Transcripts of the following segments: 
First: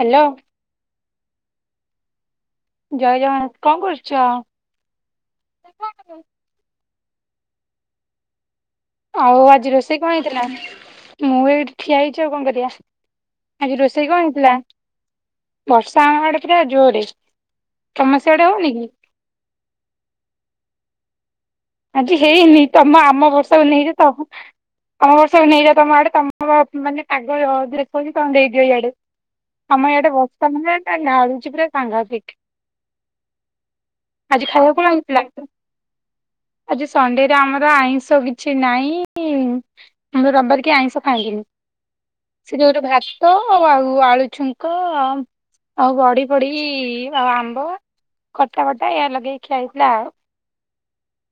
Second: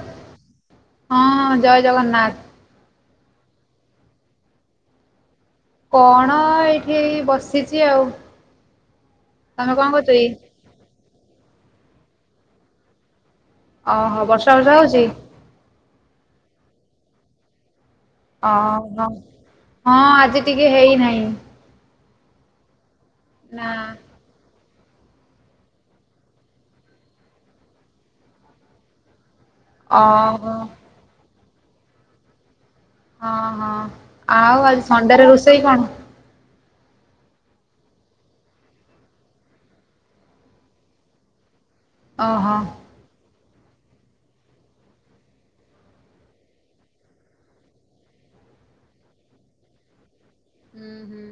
Hello. ହଁ ଜୟ ଜଗନ୍ନାଥ। ଜୟ ଜଗନ୍ନାଥ। କଣ କରୁଛ? କଣ ଏଇଠି ଏଇ ବସିଛି ଆଉ। ଆଉ ଆଜି ତମେ ରୋଷେଇ କରୁଛ କଣ କି? ହେଇଥିଲା? ମୁଁ ଏଇଠି ଠିଆ ହେଇଛି ଆଉ କଣ କରିବା। ଆଜି ରୋଷେଇ ଓହୋ କଣ ହେଇଥିଲା? ବର୍ଷା ବର୍ଷା ହଉଛି ବର୍ଷା ଆମ ଆଡେ ପୁରା ଜୋରରେ। ଓହୋ ହଁ ଆଜି ଟିକେ ହେଇନାହିଁ। ଆଜି ହେଇନି ତମ ଆମ ବର୍ଷାକୁ ନା ନେଇଯା ତମ ଆମ ବର୍ଷା କୁ ନେଇଯାଅ ତମ ଆଡେ ତମ ମାନେ ପାଗ ଦେଖିଉଛି ତମେ ଦେଇଦିଅ ଇଆଡେ। ଆମ ଏଇଆଡେ ବର୍ଷା ଓହୋ ମାନେ [unintelligible] ପୁରା ସାଂଘାତିକ। ହଁ ହଁ ଆଜି ଆଉ ଖାଇବାକୁ ଆଉ କଣ ହେଇଥିଲା? ସଣ୍ଡେରେ ରୋଷେଇ କଣ? ଆଜି ସଣ୍ଡେରେ ଆମର ଆଇଁଷ କିଛି ନାହିଁ। [unintelligible] ରବିବାର କେହି ଆଇଁଷ ଖାଆନ୍ତିନି। ଓହୋ ସେ ଜୋର୍ ଭାର ତ ଆଉ ଆଳୁ ଛୁଙ୍କ ଆଉ ଆଉ ବଢି ଫଡ଼ି ଆଉ ଆମ୍ବ। ଖଟା ବଟା ଏଇଆ ଲଗେଇ ଖିଆ ହେଇଥିଲା ଆଉ। ହୁଁ ହୁଁ।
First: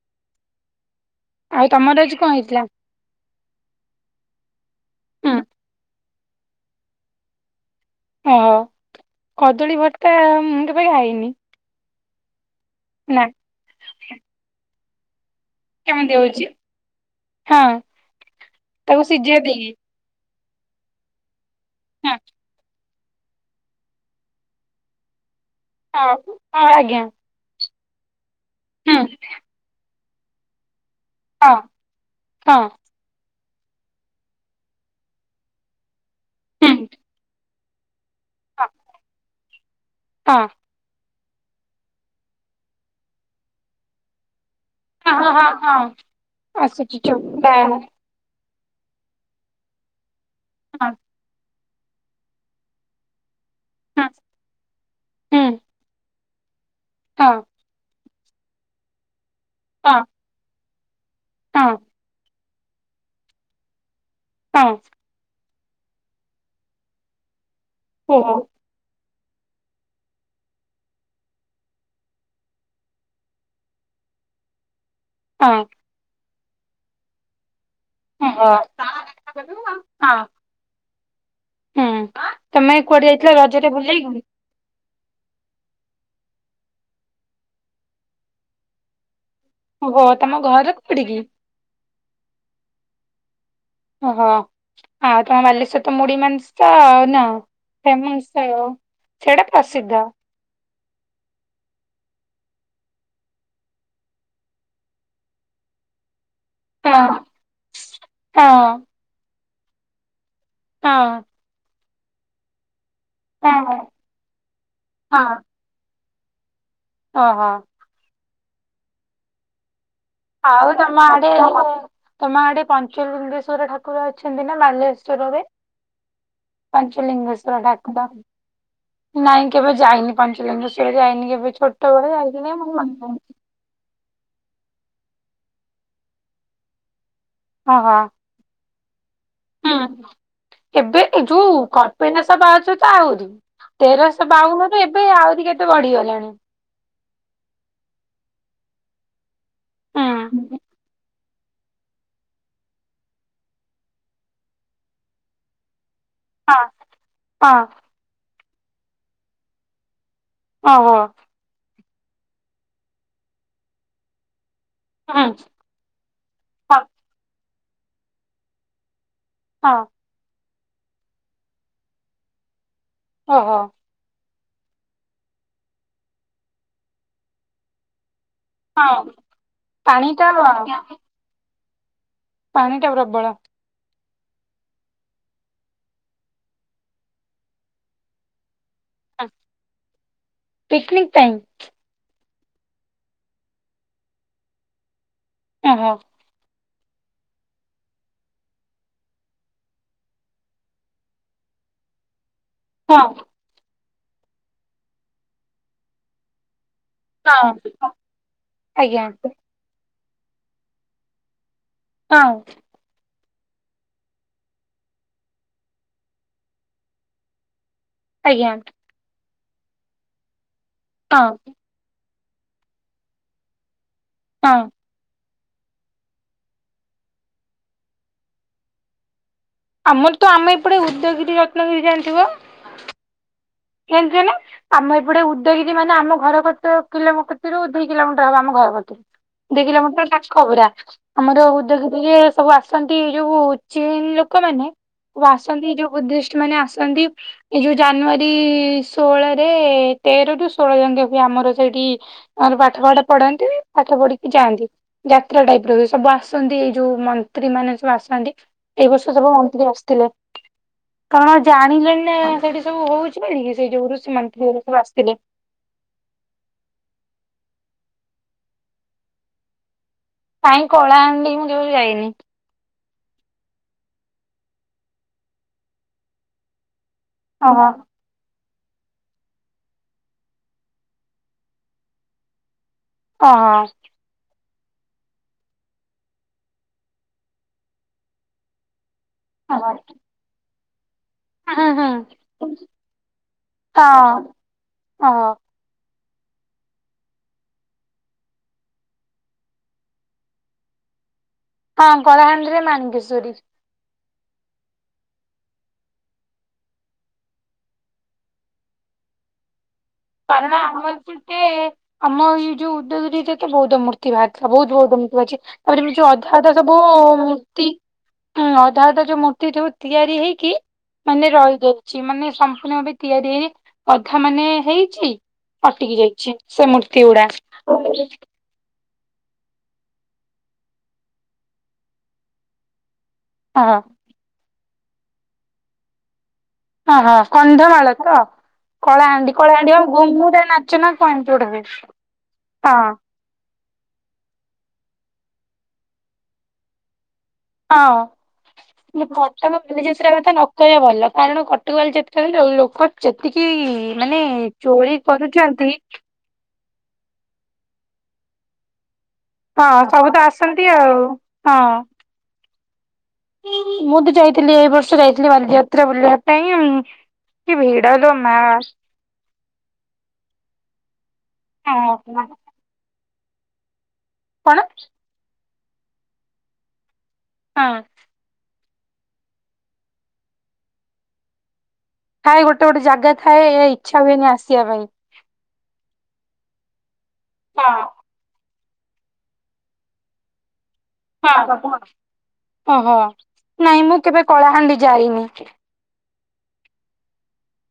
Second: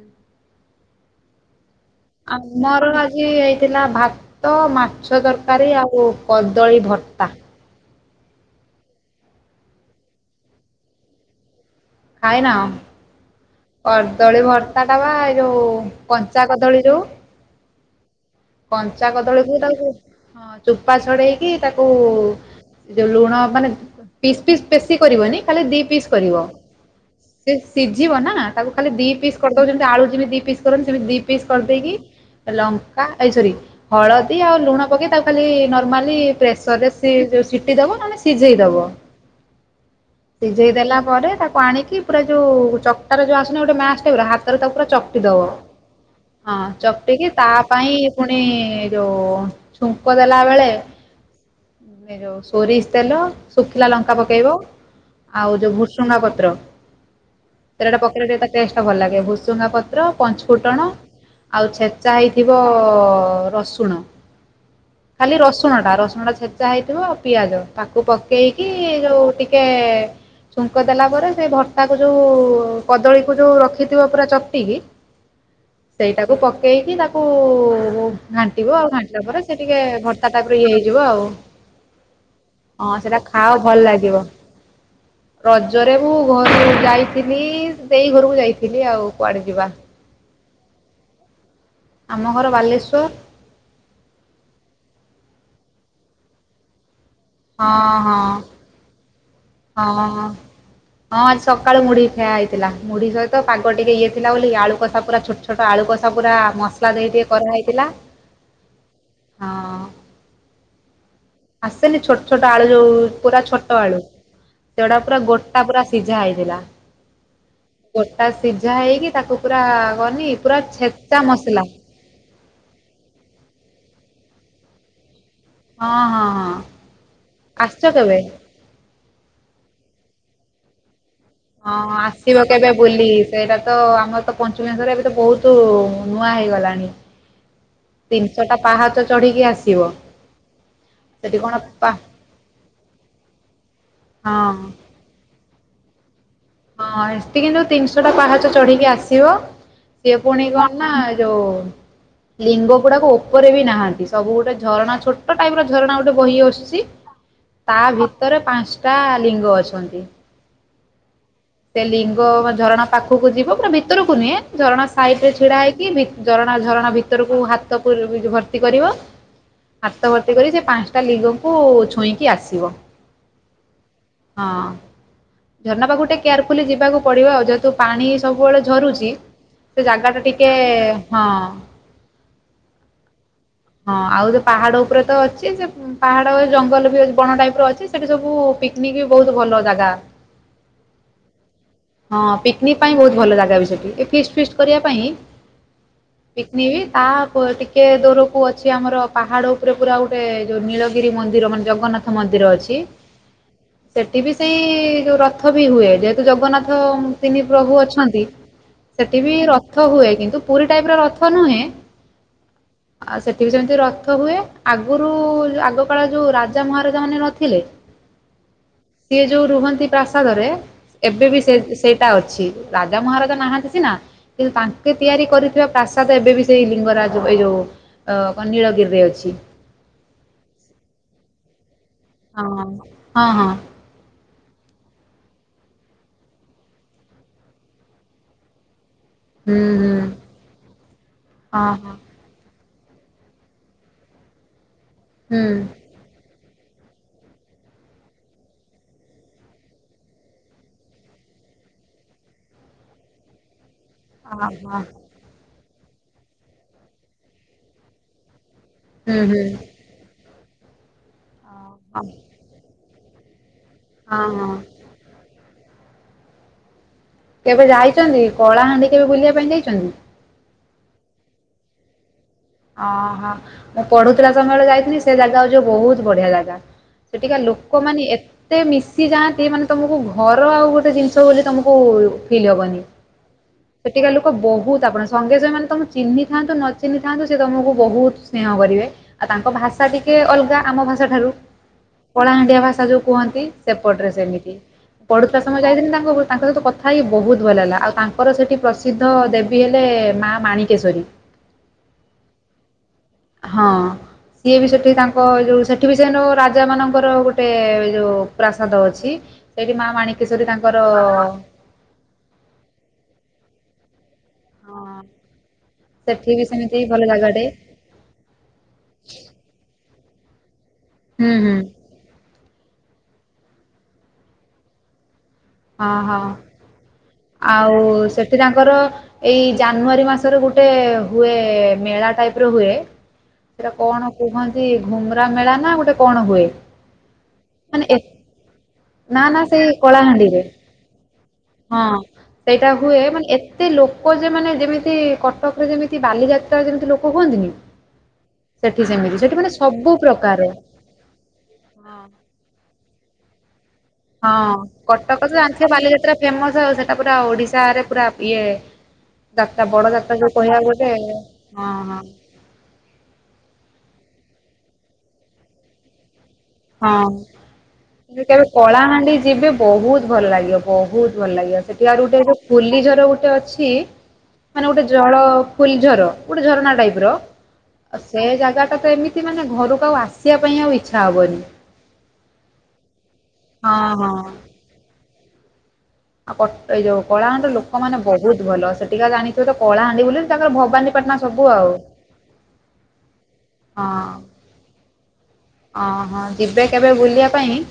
ଆଉ ତମର ଆଜି କଣ ହେଇଥିଲା? ଆମର ଆ ଜି ହେଇଥିଲା ଭାତ, ମାଛ ହୁଁ ତରକାରୀ ଆଉ କଦଳୀ ଭର୍ତ୍ତା। ହଁ କଦଳୀ ଭର୍ତ୍ତା ମୁଁ କେବେ ଖାଇନି ଖାଇନା। ନା। କଦଳୀ ଭର୍ତ୍ତା ଟା ବା ଏଇ ଯୋଉ କେମିତି କଞ୍ଚା ହଉଛି? କଦଳୀ ଯୋଉ ହଁ ତାକୁ କଞ୍ଚା ସିଝେଇ କଦଳୀକୁ ଦେଇକି ତାକୁ ହଁ ଚୋପା ଛଡେଇକି ତାକୁ ହଁ ଯୋଉ ଲୁଣ ମାନେ ପିସ୍ ପିସ୍ ବେଶି କରିବନି ଖାଲି ଦି ପିସ୍ ହଁ କରିବ ହଁ ଆଜ୍ଞା ସେ ସିଝିବ ନା ତାକୁ ଖାଲି ହୁଁ ଦି ପିସ୍ କରିଦବ୍ ଯେମିତି ଆଳୁ ଯେମିତି ଦି ପିସ କରନ୍ତି ସେମିତି ପିସ୍ ହଁ କରିଦେଇକି ହଁ ଲଙ୍କା ଏ ସରି ହଳଦୀ ଆଉ ଲୁଣ ପକେଇ ତାକୁ ଖାଲି ନର୍ମାଲି ହୁଁ ପ୍ରେସର ରେ ସି ସିଟି ଦବ ନହଲେ ହଁ ସିଝେଇଦବ ହଁ ସିଝେଇ ଦେଲା ପରେ ତାକୁ ଆଣିକି ପୁରା ଯୋଉ ଚ ତାର୍ ଯୋଉ ଆସୁନି ଗୋଟେ ମାସ୍ ଟେ ପରା ହାତରେ ତାକୁ ପୁରା ହଁ ହଁ ଚକଟିଦବ ହଁ ହଁ ଆସୁଛି ଚୁପ୍ ଚକଟିିକି ତା ବାଏ ହଁ ପାଇଁ ପୁଣି ଯୋଉ ଛୁଙ୍କ ଦେଲା ବେଳେ ଏ ଯୋଉ ସୋରିଷ ତେଲ ଶୁଖିଲା ହଁ ଲଙ୍କା ପକେଇବ ହୁଁ ଆଉ ଯୋଉ ଭୁଷୁଙ୍ଗା ପତ୍ର ହଁ। ତେଲଟା ପକେଇଲେ ଟିକେ ତା ଟେଷ୍ଟ ଟା ଭଲ ଲାଗେ ଭୁସୁଙ୍ଗା ହଁ ପତ୍ର ପଞ୍ଚ ଫୁଟଣ ଆଉ ହଁ ଛେଚା ହେଇ ଥିବ ରସୁଣ। ହଁ। ଖାଲି ରସୁଣ ଟା ରସୁଣ ଟା ଛେଚା ହେଇଥିବ ଆଉ ପିଆଜ ତାକୁ ଓହୋ ପକେଇ କି ଯୋଉ ଟିକେ ଛୁଙ୍କ ଦେଲା ପରେ ସେ ଭର୍ତ୍ତାକୁ ଯୋଉ କଦଳୀକୁ ଯୋଉ ରଖିଥିବ ପୁରା ଚକଟିକି। ହଁ। ସେଇଟାକୁ ପକେଇକି ତାକୁ ହଁ ଘାଣ୍ଟିବ ଆଉ ଘାଣ୍ଟିଲା ପରେ ହଁ ସେ ଟିକେ ଭର୍ତାଟା ପୁରା ଇଏ ହେଇଯିବ ଆଉ ହୁଁ ତମେ ହଁ କୁଆଡେ ସେଟା ଯାଇଥିଲ ଖାଅ ରଜରେ ଭଲ ବୁଲିବାକୁ? ଲାଗିବ। ରଜରେ ମୁଁ ଘରୁ ଯାଇଥିଲି ଦେଇ ଘରକୁ ଯାଇଥିଲି ଆଉ କୁଆଡେ ଯିବା। ଓହୋ ତମ ଘର କୋଉଠକି? ଆମ ଘର ବାଲେଶ୍ୱର। ଓହୋ ଆଉ ତମ ବାଲେଶ୍ଵର ତ ମୁଢ ମାଂସ ଆଉ ନା। ହଁ ହଁ ଫେମସ ଆଉ ସେଇଟା ପ୍ରସିଦ୍ଧ। ହଁ ହଁ। ହଁ ଆଜି ସକାଳୁ ମୁଢିଆ ଖିଆ ହେଇଥିଲା ମୁଢି ସହିତ ପାଗ ଟିକେ ଇଏ ଥିଲା ବୋଲି ଆଳୁ କଷା ପୁରା ଛୋଟ ଛୋଟ ଆଳୁ କଷା ପୁରା ହଁ ମସଲା ଦେଇ ଟିକେ କରାହେଇଥିଲା ହଁ। ହଁ। ଆସେନି ଛୋଟ ଛୋଟ ଆଳୁ ଯୋଉ ପୁରା ହଁ ଛୋଟ ଆଳୁ ସେଗୁଡା ପୁରା ଗୋ ଟା ପୁରା ସିଝା ହେଇଥିଲା। ହଁ ହଁ। ଗୋଟା ସିଝା ହେଇକି ତାକୁ ପୁରା ଗନି। ଆଉ ତମ ଆଡେ ଇଏ ତମ ଆଡେ ପଞ୍ଚଲିଙ୍ଗେଶ୍ଵର ଠାକୁର ଅଛନ୍ତି ନା ବାଲେଶ୍ୱରରେ? ହଁ ହଁ ହଁ ପାଞ୍ଚଲିଗେଶ୍ୱର ଆସିଛ କେବେ? ଡାକୁଦମ। ନାଇଁ କେବେ ଯାଇନି ପଞ୍ଚଲିଙ୍ଗେଶ୍ୱର ଯାଇନି କେବେ। ହଁ ହଁ ଛୋଟବେଳେ ଆସିବ ଯାଇଥିଲି କେବେ ବୁଲି ସେଇଟା ତ ଆମର ତ ପଞ୍ଚଲିଙ୍ଗେଶ୍ୱର ଏବେ ତ ବହୁତ ନୂଆ ହେଇଗଲାଣି। ଓଁ ହଁ। ତିନିଷଟା ପାହାଚ ଚଢିକି ହୁଁ। ଆସିବ ଏବେ ସେଠି କଣ ଯୋଉ ପା କପିଳାସ ପାହାଚତ ଆହୁରି ତେରଶହ ହଁ ବାଉନରେ ଏ ଏବେ ଆହୁରି କେତେ ବଢିଗଲାଣି। ହଁ ଏଠି କିନ୍ତୁ ତିନିଶହଟା ପାହାଚ ଚଢିକି ଆସିବ ସିଏ ପୁଣି ହୁଁ କ ନା ଯୋଉ ଲିଙ୍ଗ ଗୁଡ଼ାକ ଉପରେବି ନାହାନ୍ତି ସବୁ ଗୋଟେ ଝରଣା ଛୋଟ ଛୋଟ ଟାଇପର ଝରଣା ଗୋଟେ ବୋହି ହଁ ଆସୁଚି ହଁ ତା ଭିତରେ ପାଞ୍ଚଟା ଲିଙ୍ଗ ଅଛନ୍ତି। ଓହୋ। ସେ ଲିଙ୍ଗ ବା ଝରଣା ପାଖକୁ ଯିବ ପୁରା ଭିତରକୁ ନୁହେଁ ଝରଣା ହୁଁ ସାଇଟିରେ ଛିଡ଼ା ହେଇକି ଭି ଝରଣା ହଁ ଝରଣା ଭିତରକୁ ହାତକୁ ଭର୍ତ୍ତି କରିବ ହଁ। ହାତ ଭର୍ତ୍ତି କରି ସେପାଞ୍ଚଟା ଲିଂଗକୁ ଛୁଇଁକି ଆସିବ। ଓହୋ। ହଁ ଝରଣା ପାଖକୁ ଟିକେ କେୟାରଫୁଲି ଯିବାକୁ ପଡ଼ିବ ଆଉ ଯେହେତୁ ପାଣି ସବୁବେଳେ ହଁ ଝରୁଚି ପାଣି ସେଜାଗା ଟା ଟାଟିକେ ହଁ। ପାଣିଟା ପ୍ରବଳ। ହଁ ଆଉ ସେପାହାଡ଼ ଉପରେତ ଅଛି ଯେ ପାହାଡ଼ ଜଙ୍ଗଲବି ବଣ ଟାଇପର ଅଛି ସେଠି ସବୁ ପିକନିକ୍ ବି ବହୁତ ଭଲ ଜାଗା। ପିକନିକ୍ ପାଇଁ। ହଁ ପିକନିକ୍ ପାଇଁ ବହୁତ ଭଲ ଜାଗା ବି ସେଠି ଏ ଫିଷ୍ଟ ଫିଷ୍ଟ କରିବା ପାଇଁ ଓହୋ। ପିକନିକବି ତାପ ଟିକେ ଦୂରକୁ ଅଛି ଆମର ପାହାଡ ଉପରେ ପୁରା ଗୋଟେ ଯୋଉ ନୀଳଗିରି ମନ୍ଦିର ମାନେ ଜଗନ୍ନାଥ ମନ୍ଦିର ଅଛି। ହଁ ସେଠିବି ସେଇ ଯୋଉ ରଥବି ହୁଏ ଯେହେତୁ ଜଗନ୍ନାଥ ତିନି ପ୍ରଭୁ ହଁ ଅଛନ୍ତି ଆଜ୍ଞା ସେଠି ବି ରଥ ହୁଏ କିନ୍ତୁ ପୁରୀ ଟାଇପ ର ରଥ ନୁହେଁ ହଁ। ଆଉ ସେଠ ବିି ସେମିତି ରଥ ହୁଏ ଆଗରୁ ଆଗକାାଳ ଯୋଉ ରାଜା ମହାରାଜା ମାନେ ନଥିଲେ ଆଜ୍ଞା। ସିଏ ଯୋଉ ରୁହନ୍ତି ପ୍ରାସାଦରେ ଏବେ ହଁ ବି ସେ ସେଇଟା ଅଛି ରାଜା ମହାରାଜା ନାହାନ୍ତି ସିନା କିନ୍ତୁ ହଁ ତା ୋକେ ତିଆରି କରିଥିବା ପ୍ରାସାଦ ଏବେ ବି ସେଇ ଲିଙ୍ଗରାଜ ଏଇ ଯେଉଁ ନୀଳଗିରିରେ ଅଛି। ଆମର ତ ଆମ ଏପଟେ ଉଦ୍ୟଗିରି ରତ୍ନଗିରି ଜାଣିଥିବ? ହ ହଁ ହଁ। ଯାଣିଚନା। ଆମ ଏପଟେ ଉଦ୍ୟୋଗୀ ମାନେ ଆମ ଘରରୁ ଦୁଇ କିଲୋମିଟର ହବ ଆମ ଘରକତରୁ। ହୁଁ ଦେଖିଲମ ହୁଁ ତା ଖବରା ଆମର ହଁ ହଁ ଉଦୟ ସବୁ ଆସ? ଆନ୍ତି ଯୋଉ ଚୀନ ଲୋକମାନୋନ ହୁଁ। ଆସନ୍ତି ଯୋଉ ଉଦ୍ଦିଷ୍ଟ ମାନେ ଆସନ୍ତି ଏଇ ଯୋଉ ଜାନୁଆରୀ ସେଠି ଷୋହଳରେ ତେର ରୁ ଷୋହଳ ଜଙ୍କ ହୁଏ ଆମର ସେଇଠି ଆର ପାଠପଢଠ ପଢନ୍ତି ପାଠ ପଢିକି ଯାଆନ୍ତି ଯାତ୍ରା ଟାଇପ ର ସବୁ ଆସନ୍ତି ଏଇ ଯୋଉ ମନ୍ତ୍ରୀ ମାନେ ସବୁ ଆସନ୍ତି। ଏଇ ବର୍ଷ ହୁଁ ସବୁ ହୁଁ। ମନ୍ତ୍ରୀ ଆସିଥିଲେ କାରଣ ହଁ ଜାଣିଲେଣିନା ସେଠି ସବୁ ହଉ କି ସେ ଯୋଉ ଋଷ ହଁ ମନ୍ତ୍ରୀବୁ ଆସିଥିଲେ। କେବେ ଯାଇଚନ୍ତି କଳାହାଣ୍ଡି କେବେ ବୁଲିବା ପାଇଁ ଯାଇଚନ୍ତି? କାଇଁ କଳାହାଣ୍ଡି ମୁଁ କେବେ ଯାଇନି। ଓହୋ, ମୁଁ ପଢୁଥିଲା ସମୟ ରେ ଯାଇଥିଲି। ସେ ଜାଗା ହଉଛି ବହୁତ ବଢିଆ ଜାଗା। ସେଠିକା ଓହୋ ଲୋକମାନେ, ଏ ଏତେ ମିଶି ଯାଆନ୍ତି, ମାନେ ତମକୁ ଘର ଆଉ ଗୋଟେ ଜିନିଷ ବୋଲି ତମକୁ ଫିଲ୍ ହବନି। ଅଁ, ସେଠିକା ଲୋକ ବହୁତ, ଆପଣ ସଙ୍ଗେସଙ୍ଗେ ମାନେ ତମେ ଚିହ୍ନି ଥାନ୍ତୁ ନ ଚିହ୍ନିଥାନ୍ତୁ ସେ ତୁମକୁ ବହୁତ ସ୍ନେହ କରିବେ, ଆଉ ତାଙ୍କ ଭାଷା ହୁଁ ଟିକେ ଅଲଗା ଆମ ଭାଷା ଠାରୁ। ହୁଁ। କଳାହାଣ୍ଡିଆ ଭାଷା ଯୋଉ କୁହନ୍ତି। ସେପଟରେ ହଁ ସେମିତି ଓହୋ ପଢୁଥିଲା, ହଁ ଯାଇଥିଲି ତାଙ୍କ ସହିତ କଥା ହେଇ ବହୁତ ଭଲଲାଗିଲା। ଆଉ ତାଙ୍କର ସେଠି ପ୍ରସିଦ୍ଧ ଦେ, ବି ହେଲେ ମା ମାଣିକେଶରୀ। ହଁ କଳାହାଣ୍ଡିରେ ମାାନିକେଶ୍ଵରୀ। ହଁ, ସିଏ ବି ସେଠି ତାଙ୍କ ଯେଉଁ ସେଠି ବି ସେ ରାଜାମାନଙ୍କର ଗୋଟେ ଯେଉଁ ପ୍ରାସାଦ ଅଛି। ସେଇଠି ମା ମାଣି, କାରଣ ଆମେଟିକେ ଅମ ଜୁ ଉଦ୍ଦ ରଜ ତ ବଉଦ୍ଧମୂର୍ତି। ଭାଆରି ଥିଲା ବହୁତ ବହୁତ ମୁତି ଅଛି ତାପରେ ଏମ ଯୋଉ ଅଧା ସେଠି ବି ଅଧା ସବୁ ସେମିତି ଭଲ ଜାଗାଟେ ମୂର୍ତ୍ତି, ହୁଁ, ଅଧା ଅଧା ଯୋଉ ମୂର୍ତ୍ତି ଯୋଉ ତିଆରି ହେଇକି ମାନେ ହୁଁ ହୁଁ ରହିଯାଇଛି। ସିଏ ମାନେ ସମ୍ପୂର୍ଣ୍ଣ ଭାବେ ତିଆରି ହେଇ ଅଧା ମାନେ ହେଇଛି, ହଁ ଅଟିକି ହଁ ଯାଇଛି। ସେ ମୂର୍ତ୍ତି ଗୁଡା, ସେ ତାଙ୍କର, ଏଇ ଜାନୁଆରୀ ମାସରେ ଗୋଟେ ହୁଏ। ମେଳା ଟାଇପ ର ହୁଏ, ସେଇଟା କଣ କୁହନ୍ତି ଘୁମରା ମେଳା ନା ଗୋଟେ କଣ ହୁଏ, ଓହୋ ମାନେ କନ୍ଧମାଳ ଏ ତ, ନା କଳାହାଣ୍ଡି ନା ସେଇ କଳାହାଣ୍ଡି ଆମ ଘୁମୁରା କଳାହାଣ୍ଡିରେ ନାଚ ନା କଣଟବେ ହଁ ସେଇଟା ହୁଏ। ମାନେ ଏ ଏତେ ଲୋକ ଯେ, ମାନେ ଯେମିତି କଟକରେ ଯେମିତି ବାଲିଯାତ୍ରାରେ ଯେମିତି ଲୋକ ହୁଅନ୍ତିନି। ହଁ ସେଠି ସେମିତି ସେଠି କଟକ ମାନେ ସବୁ ବାଲିଯାତ୍ରା କଥା ପ୍ରକାର ନ କହିବା ଭଲ। କାରଣ କଟକ ବାଲି ଯାତ୍ରା ରେ ଯୋଉ ଲୋକ ଯେତିକି ମାନେ ହଁ, ଚୋରି କଟକ ତ କରୁଛନ୍ତି ଜାଣିଥିଏ ବାଲିଯାତ୍ରା ଫେମସ। ଆଉ ସେଟା ପୁରା ଓଡିଶାରେ ପୁରା ଇଏ, ଦାତା ହଁ ବଡ ସବୁ ଦାତା ତ ଯୋ ଆସନ୍ତି କହିବାକୁ ଗଲେ ଆଉ ହଁ ହଁ ମୁଁ ତ ଯାଇଥିଲି, ଏଇ ବର୍ଷ ଯାଇଥିଲି ବାଲିଯାତ୍ରା ବୁଲିବାକୁ। ହଁ, ମା କେବେ କଳାହାଣ୍ଡି ଯିବେ। ବହୁତ ଭଲ ଲାଗିବ, ବହୁତ ଭଲ ଲାଗିବ ସେଠି ଆଉ ହଁ ଗୋଟେ ଫୁଲିଝର ଗୋଟେ ଅଛି। କଣ ମାନେ ଗୋଟେ ଜଳ ଫୁଲିଝର ଗୋଟେ ଝରଣା ଟାଇପ ର ହଁ, ସେ ଜାଗା ଟା ତ ଏମିତି ମାନେ ଘରକୁ ଆଉ ଆସିବା ପାଇଁ ଆଉ ଇଚ୍ଛା ହବନି। ଥାଏ ଗୋଟେ ଗୋଟେ ଜାଗା ଥାଏ, ଏ ହଁ ଇଛା ହଁ। ହୁଏନି ଆସିବା ପାଇଁ। ଆଉ ଏଇ ଯୋଉ କଳାହାଣ୍ଡି ଲୋକମାନେେ ବହୁତ ଭଲ ସେଠିକା ଜାଣିଥିବ ତ କଳାହାଣ୍ଡି ବୋଲି ତାଙ୍କର ଭବାନୀ ହଁ [unintelligible] ଓହୋ ନାଇଁ ମୁଁ କେବେ କଳାହାଣ୍ଡି ଯାଇନି। ଅଁହୋ ଯିବେ କେବେ ବୁଲିବା ପାଇଁ,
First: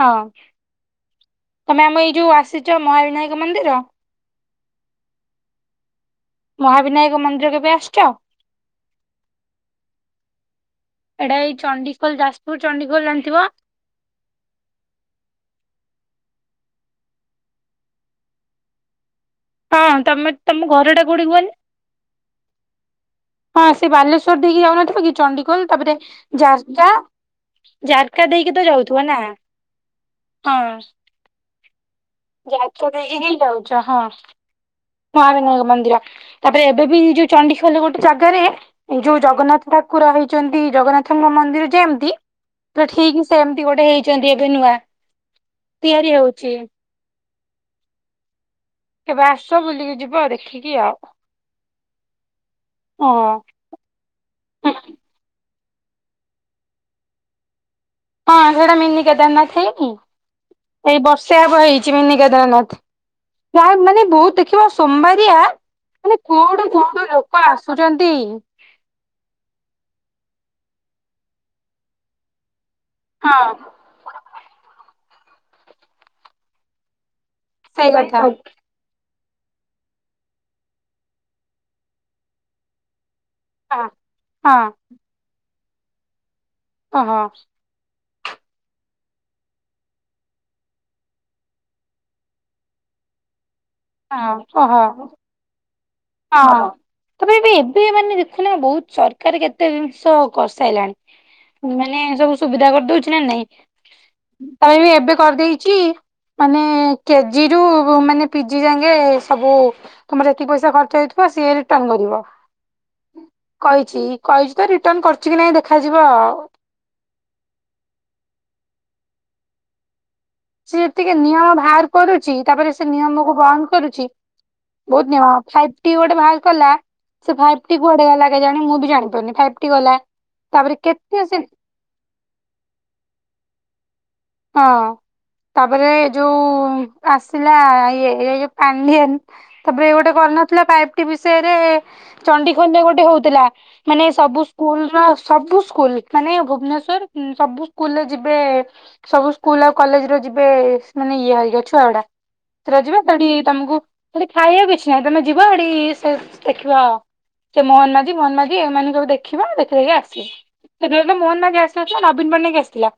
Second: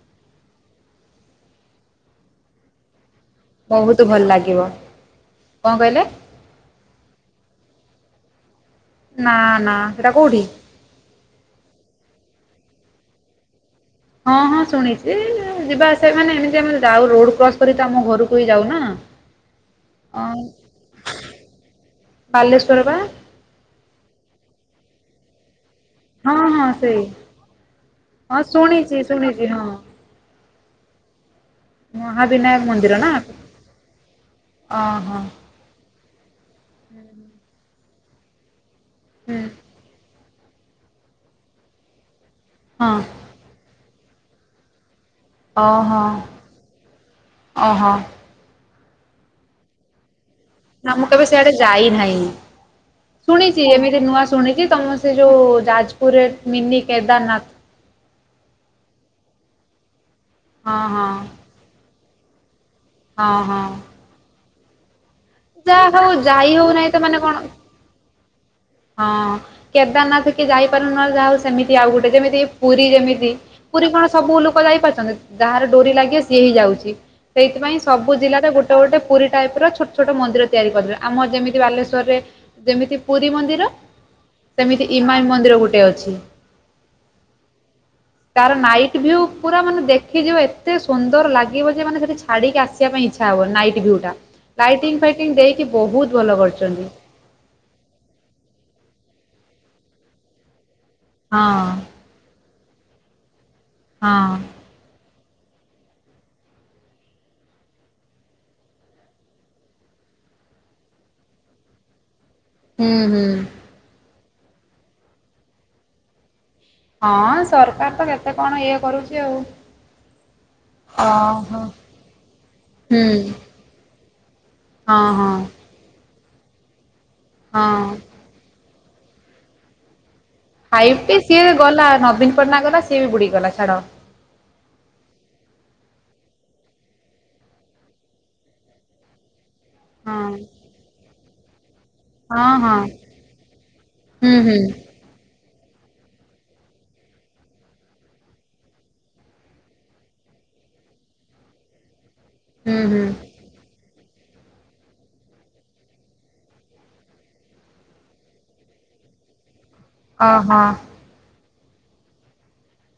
ହଁ, ତମେ ଆମ ଏଇ ଯୋଉ ଆସିଛ ମହାବିନାୟକ ମନ୍ଦିର ବହୁତ ଭଲ ଲାଗିବ, କଣ କହିଲେ? ମହାବିନାୟକ ମନ୍ଦିର କେବେ ଆସିଛ? ନା ନା ସେଟା କୋଉଠି? ଏଇଟା ଏଇ ଚଣ୍ଡିଖୋଲ ଯାଜପୁର ଚଣ୍ଡିଖୋଲ ଜାଣିଥିବ। ହଁ ହଁ ଶୁଣିଛି, ଯିବା ଆସିବା ମାନେ ଏମିତି ଆମେ ଯାଉ ରୋଡ କ୍ରସ୍ କରି ତ ଆମ ଘରକୁ ହି ଯାଉ ନା ହଁ ଅ ତମେ ତମ ଘରଟା କୋଉଠି କୁହନି? ବାଲେଶ୍ୱର ବା। ହଁ ସେ ବାଲେଶ୍ୱର ଦେଇକି ଯାଉନଥିବ କି ଚଣ୍ଡିଖୋଲ ତାପରେ। ହଁ ହଁ ଜାରକା ସେଇ ଜାରକା ହଁ ଦେଇକି ତ ଶୁଣିଛି ଯାଉଥିବ ନା। ଶୁଣିଛି ହଁ। ହଁ। ମହାବିନାୟକ ଜାରକା ମନ୍ଦିର ନା ଦେଇକି ହିଁ ଯାଉଛ ହଁ ଓହୋ ମହାବିନାୟକ ମନ୍ଦିର। ତାପରେ ଏବେ ବି ଯୋଉ ଚଣ୍ଡିଖୋଲ ଗୋଟେ ଜାଗାରେ ଏ ଯୋଉ ହୁଁ ଜଗନ୍ନାଥ ଠାକୁର ହେଇ ଚନ୍ତି ଜଗନ୍ନାଥଙ୍କ ମନ୍ଦିର ଯେମିତି ପୁରା ହଁ ଠିକ ସେମିତି ଗୋଟେ ହେଇଛନ୍ତି ଏବେ ନୂଆ। ଅ ହ ତିଆରି ହଉଛି ଅ ହ। କେବେ ଆସ ବୁଲିକି ଯିବ ଆଉ ଦେଖି ନା ମୁଁ କେବେ ସିଆଡେ ଯାଇନାହିଁ ଶୁଣି ହଁ ଚି ଏମିତି ନୂଆ ଶୁଣିଛି ତମ ସେ ଯୋଉ ଯାଜପୁରରେ ମିନି କେଦାରନାଥ। ହଁ ସେଇଟା ମିନି କେଦାରନାଥ ହେଇନି ହଁ ଏଇ ହଁ ବର୍ଷେ ହବ ହେଇଛି ମିନି କେଦାରନାଥ। ହଁ ହଁ ପ୍ରାୟେ ମାନେ ବହୁତ ଦେଖିବ ସୋମବାରିଆ ଯାହା ହଉ ମାନେ ଯାଇ କୋଉଠୁ ହଉନାହିଁ ତ କୋଉଠୁ ମାନେ ଲୋକ କଣ ଆସ ସୁଛନ୍ତି। ହଁ କେଦାରନାଥ କିଏ ଯାଇପାରୁନ ଯାହା ହଉ ସେମିତି ଆଉ ଗୋଟେ ଯେମିତି ପୁରୀ ଯେମିତି। ହଁ ପୁରୀ କଣ ସବୁ ଲୋକ ଯାଇପାରୁଛନ୍ତି ଯାହାର ଡୋରି ଲାଗିବ ସିଏ ହିଁ ଯାଉଛି ସେଇଥିପାଇଁ ସେଇ ସବୁ କଥା ହଁ ଜିଲ୍ଲାରେ ଗୋ [unintelligible] ଗୋଟେ ପୁରୀ ଟାଇପର ଛୋଟ ଛୋଟ ମନ୍ଦିର ତିଆରି କରିବେ ଆମର ଯେମିତି ବାଲେଶ୍ୱର ରେ ଯେମିତି ପୁରୀ ମନ୍ଦି ର ହଁ ସେମିତି ଇମାମି ମନ୍ଦିର ଗୋଟେ ଅଛି। ଅ ହ। ତାର ନାଇଟ୍ ଭିଉ ପୁରା ମାନେ ଦେଖିଯିବ ଏତେ ସୁନ୍ଦର ଲାଗିବ ଯେ ମାନେ ସେଠି ଛାଡିକି ଆସିବା ପାଇଁ ଇଚ୍ଛା ହବନି ନାଇଟ ଭିଉ ଟା ହଁ ଓହୋ ଲାଇଟିଙ୍ଗ ଫାଇଟିଙ୍ଗ ଦେଇକି ବହୁ ହଁ ତାପରେ ବି ଏବେ ମାନେ ଦେଖୁନ ବହୁତ ସରକାର କେତେ ଜିନିଷ ହଁ କରିସାଇଲାଣି। ମାନେ ସବୁ ସୁବିଧା କରିଦଉଛି ନା ନାଇଁ? ହଁ। ତାପରେ ବି ଏବେ କରିଦେଇଛି। ମାନେ କେ ଜି ରୁ ମାନେ ପି ଜି ଜାଙ୍କେ ସବୁ ତମର ଯେତିକି ପଇସା ଖ ଚ ହେଇଥିବ ସିଏ ରିଟର୍ନ କରିବ। ହୁଁ ହୁଁ। କହିଛି କହିଛି ତ ରିଟର୍ନ କରୁଛି କି ନାଇଁ ଦେଖାଯିବ ଆଉ। ହଁ ସରକାର ତ କେତେ କଣ ଇଏ କରୁଛି ଆଉ। ସେ ଯେତିକି ନିୟମ ଓହୋ। ବାହାର କରୁଛି ତାପରେ ସେ ହୁଁ ନିୟମକୁ ବନ୍ଦ କରୁଛି। ହଁ ବହୁତ୍ ନିୟମ ହଁ ଫାଇ ଟି ଗୋଟେ ବାହାର କଲା ସେ ଫାଇଫ ଟି ହଁ। କୁଆଡେ ଗଲା କେଜାଣି ମୁଁ ବି ଜାଣିପାରୁନି ଫାଇଫ ଟି ଗଲା। ତାପରେ ଫାଇପ ଟି କେତେ ସେ ସିଏ ଗଲା ନବୀନ ପଟ୍ଟନାୟକ ଗଲା ସିଏ ବି ବୁଡି ଗଲା ଛାଡ। ହଁ ତାପରେ ଯୋଉ ଆସିଲା ଇଏ ଏ ଯୋଉ ପାଣ୍ଡିଆନ। ତାପରେ ଏ ଗୋଟେ ହଁ କରିନଥିଲା ଫାଇଫ ଟି ବିଷୟରେ। ହଁ ହଁ ଚଣ୍ଡିଖୋଲରେ ଗୋଟେ ହଉଥିଲା ମାନେ ହୁଁ ସବୁ ହୁଁ ସ୍କୁଲ ର ସବୁ ସ୍କୁଲ ମାନେ ଭୁବନେଶ୍ଵର ଉଁ ସବୁ ସ୍କୁଲରେ ଯିବେ। ସବୁ ସ୍କୁଲ ଆଉ କଲେଜର ଯିବେ ସେ ମାନେ ଇଏ ହରିକା ଛୁଆ ଗୁଡା ହୁଁ ସେରା ଯିବେ ହୁଁ। ସେଠି ତମକୁ। ସେଠି ଖାଇବାକୁ କିଛି ନାହିଁ ତମେ ଯିବ ସେଠି ସେ ଦେଖିବ। ସେ ମୋହନ ମାଝି ଫୋହନ ମାଝି ଏମାନେ ସବୁ ଦେଖିବ। ଦେଖି ଦେଇକି ଆସ [unintelligible] ଓହୋ। ସେତେବେଳେ ତ ମୋହନ ମାଝୀ ଆସିିନଥିଲା ନବୀନ ପଟ୍ଟନାୟକ ଆସିଥିଲା।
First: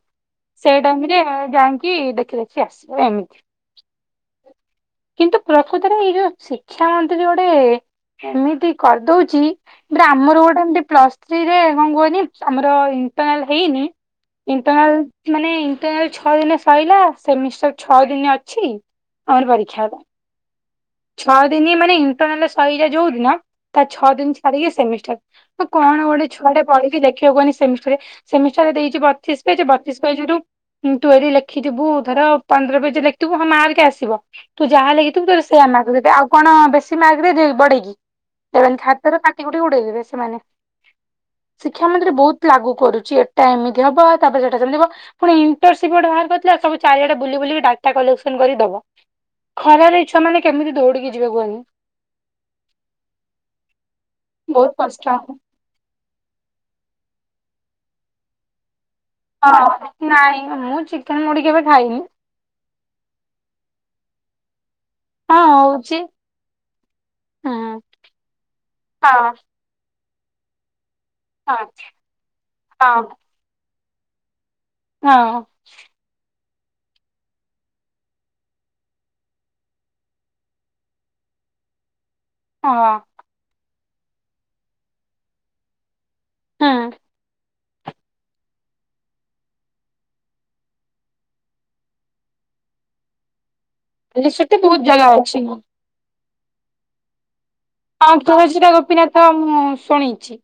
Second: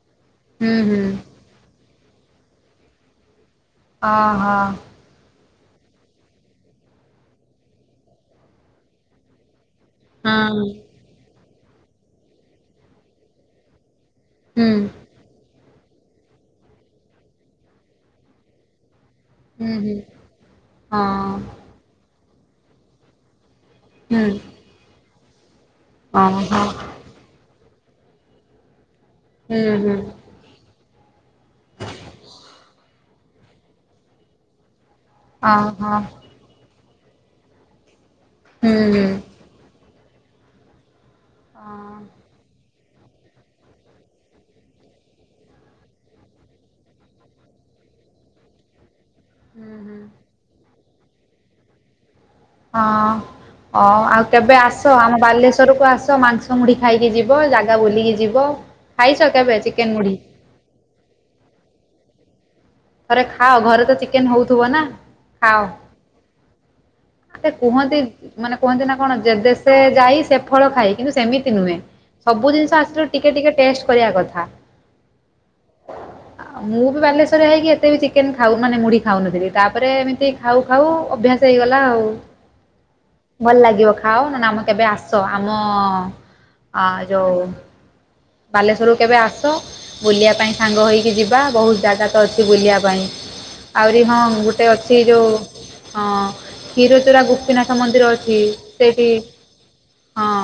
ହୁଁ ସେଇ ହୁଁ। ଟାଇମରେ ଯାଇଁକି ଦେଖି ଦେଖି ଆସିବ ଏମିତି। ଅ ହ। କିନ୍ତୁ ପ୍ରକୃତରେ ଏଇ ଯୋଉ ଶିକ୍ଷା ମନ୍ତ୍ରୀ ଗୋଟେ ଏମିତି କରିଦଉଚି ବା ହଁ ଆମର ଗୋଟେ ଏମିତି ପ୍ଲସ୍ ଥ୍ରୀରେ କଣ କୁହନି ଆମର ଇଣ୍ଟେରନାଲ ହେଇନି ହୁଁ ଇଣ୍ଟରନାଲ ମାନେ ଇଣ୍ଟରନାଲ ଛଅ ଦିନେ ସଇଲା ସେମିଷ୍ଟାର ଛଅ ଦିନି ଅଛି ଆମର ହୁଁ ପରୀକ୍ଷା ହେଲା। ହୁଁ ହଁ। ଛଅ ଦିନି ମାନେ ଇଣ୍ଟରନାଲ ସଇଲା ଯୋଉଦିନ ତା ଛଅ ହୁଁ। ଦିନି ଛାଡ଼ିକି ସେମିଷ୍ଟାର ଅଁ କଣ ଗୋଟେ ଓହୋ। ଛୁଆଟେ ପଢ଼ିକି ଲେଖିବ କୁହନି ସେମିଷ୍ଟରେ ସେମିଷ୍ଟାର ଦେଇଚି ପା ସିକ୍ସ ପେଜ୍ ହୁଁ ହୁଁ। ବତିଶି ପେଜରୁ ତୁ ଯଦି ଲେଖିଥିବୁ ଧର ପନ୍ଦର ପେଜ ଲେଖିଥିବୁ ହଁ ମାର୍କ ଆସିବ ତୁଯାହା ଲେଖିଥିବୁ ତା ସେଇଆ ମାର୍କ ଓହୋ। ଦେବେ ଆଉ କଣ ବେଶୀ ମାର୍କ ଦେଇଦେବେକି ବଢେଇକି ଥାର୍ଡ଼ ହୁଁ ଇଅର ହୁଁ ପାଠ କାଟି କୁଟିକି ଉଡେଇଦବେ ସେମାନେ ହଁ ଶିକ୍ଷା ମନ୍ତ୍ରୀ ବହୁତ୍ ଲାଗୁ କରୁଚି ଏ ଏଇଟା ଏମିତି ହବ ତାପରେ ସେଇଟା ସେମିତି ହବ। ପୁଣି ୟୁଟରସିପି ଗୋଟେ ବାହାର କରିଥିଲା ସବୁ ଚାରିଆଡ଼େ ବୁଲି ବୁଲିକି ଡାଟା କଲେକ୍ସନ କରିକିଦବ। ହୁଁ ଖରାରେ ହୁଁ। ଏ ଛୁଆମାନେ କେମିତି ଦୌଡିକି ଯିବେ କୁହନି। ହଁ ଅ ଆଉ କେବେ ବହୁତ ଆସ କଷ୍ଟ। ଆମ ବାଲେଶ୍ଵ ରକୁ ଆସ ମାଂସ ମୁଢି ଖାଇକି ଯିବ ଜାଗା ବୁଲିକି ଯିବ? ଖାଇଛ କେବେ ଚିକେନ ହଁ ମୁଢ଼ି ନାଇଁ ମୁଁ ଚିକେନ୍ ମୁଢ଼ି କେବେ ଖାଇନି। ଥରେ ଖାଅ ଘରେତ ଚିକେନ୍ ହଉଥିବନା? ହଁ ହଉଛି ଖାଅ ହଁ। କୁହନ୍ତି ମାନେ କୁହନ୍ତିନା କଣ ହଁ ଯେଦେଶ ଶେ ଯାଇ ସେ ଫଳ ଖାଇ କିନ୍ତୁ ସେମିତି ହଁ ନୁହେଁ ସବୁ ଜିନିଷ ହଁ ଆସିଲୁ ଟିକେ ଟିକେ ଟେଷ୍ଟ କରିବା କଥା। ହଁ। ଆଉ ମୁଁବି ବାଲେଶ୍ୱରିଆ ହେଇକି ଏ ଏତେବି ଚିକେନ ଖାଉ ମାନେ ମୁଢି ଖାଉନଥିଲି ତାପରେ ଏମିତି ଖାଉ ଖାଉ ଅଭ୍ୟାସ ହେଇଗଲା ଆଉ। ହଁ। ଭଲ ଲାଗିବ ଖାଅ ନହେନେ ଆମ କେବେ ଆସ ଆମ ଅ ହଁ। ଯୋଉ ବାଲେଶ୍ଵରକୁ କେବେ ଆସ ବୁଲିବା ପାଇଁ ସାଙ୍ଗ ହେଇକି ଯିବା ବହୁତ୍ ଜାଗାତ ଅଛି ବୁଲିବା ପାଇଁ। ଆହୁରି ହଁ ସେଠି ଗୋଟେ ବହୁତ ଅଛି ଜାଗା ଯୋଉ ହଁ କ୍ଷୀର ଚୋରା ଗୋ ପିନାଥ ମନ୍ଦିର ହଁ ଅଛି ତୁଳସୀର ସେଇଠି ଗୋପୀନାଥ ମୁଁ ହଁ। ଶୁଣିଛି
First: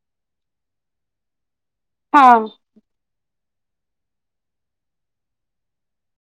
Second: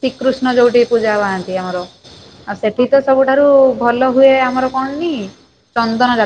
ଶ୍ରୀକୃଷ୍ଣ ଯୋଉଠି ପୂଜା ପାଆନ୍ତି ଆମର। ହଁ। ସେଠିତ ସବୁଠାରୁ ଭଲ ହୁଏ ଆମର କଣକି ଚନ୍ଦନ ଯା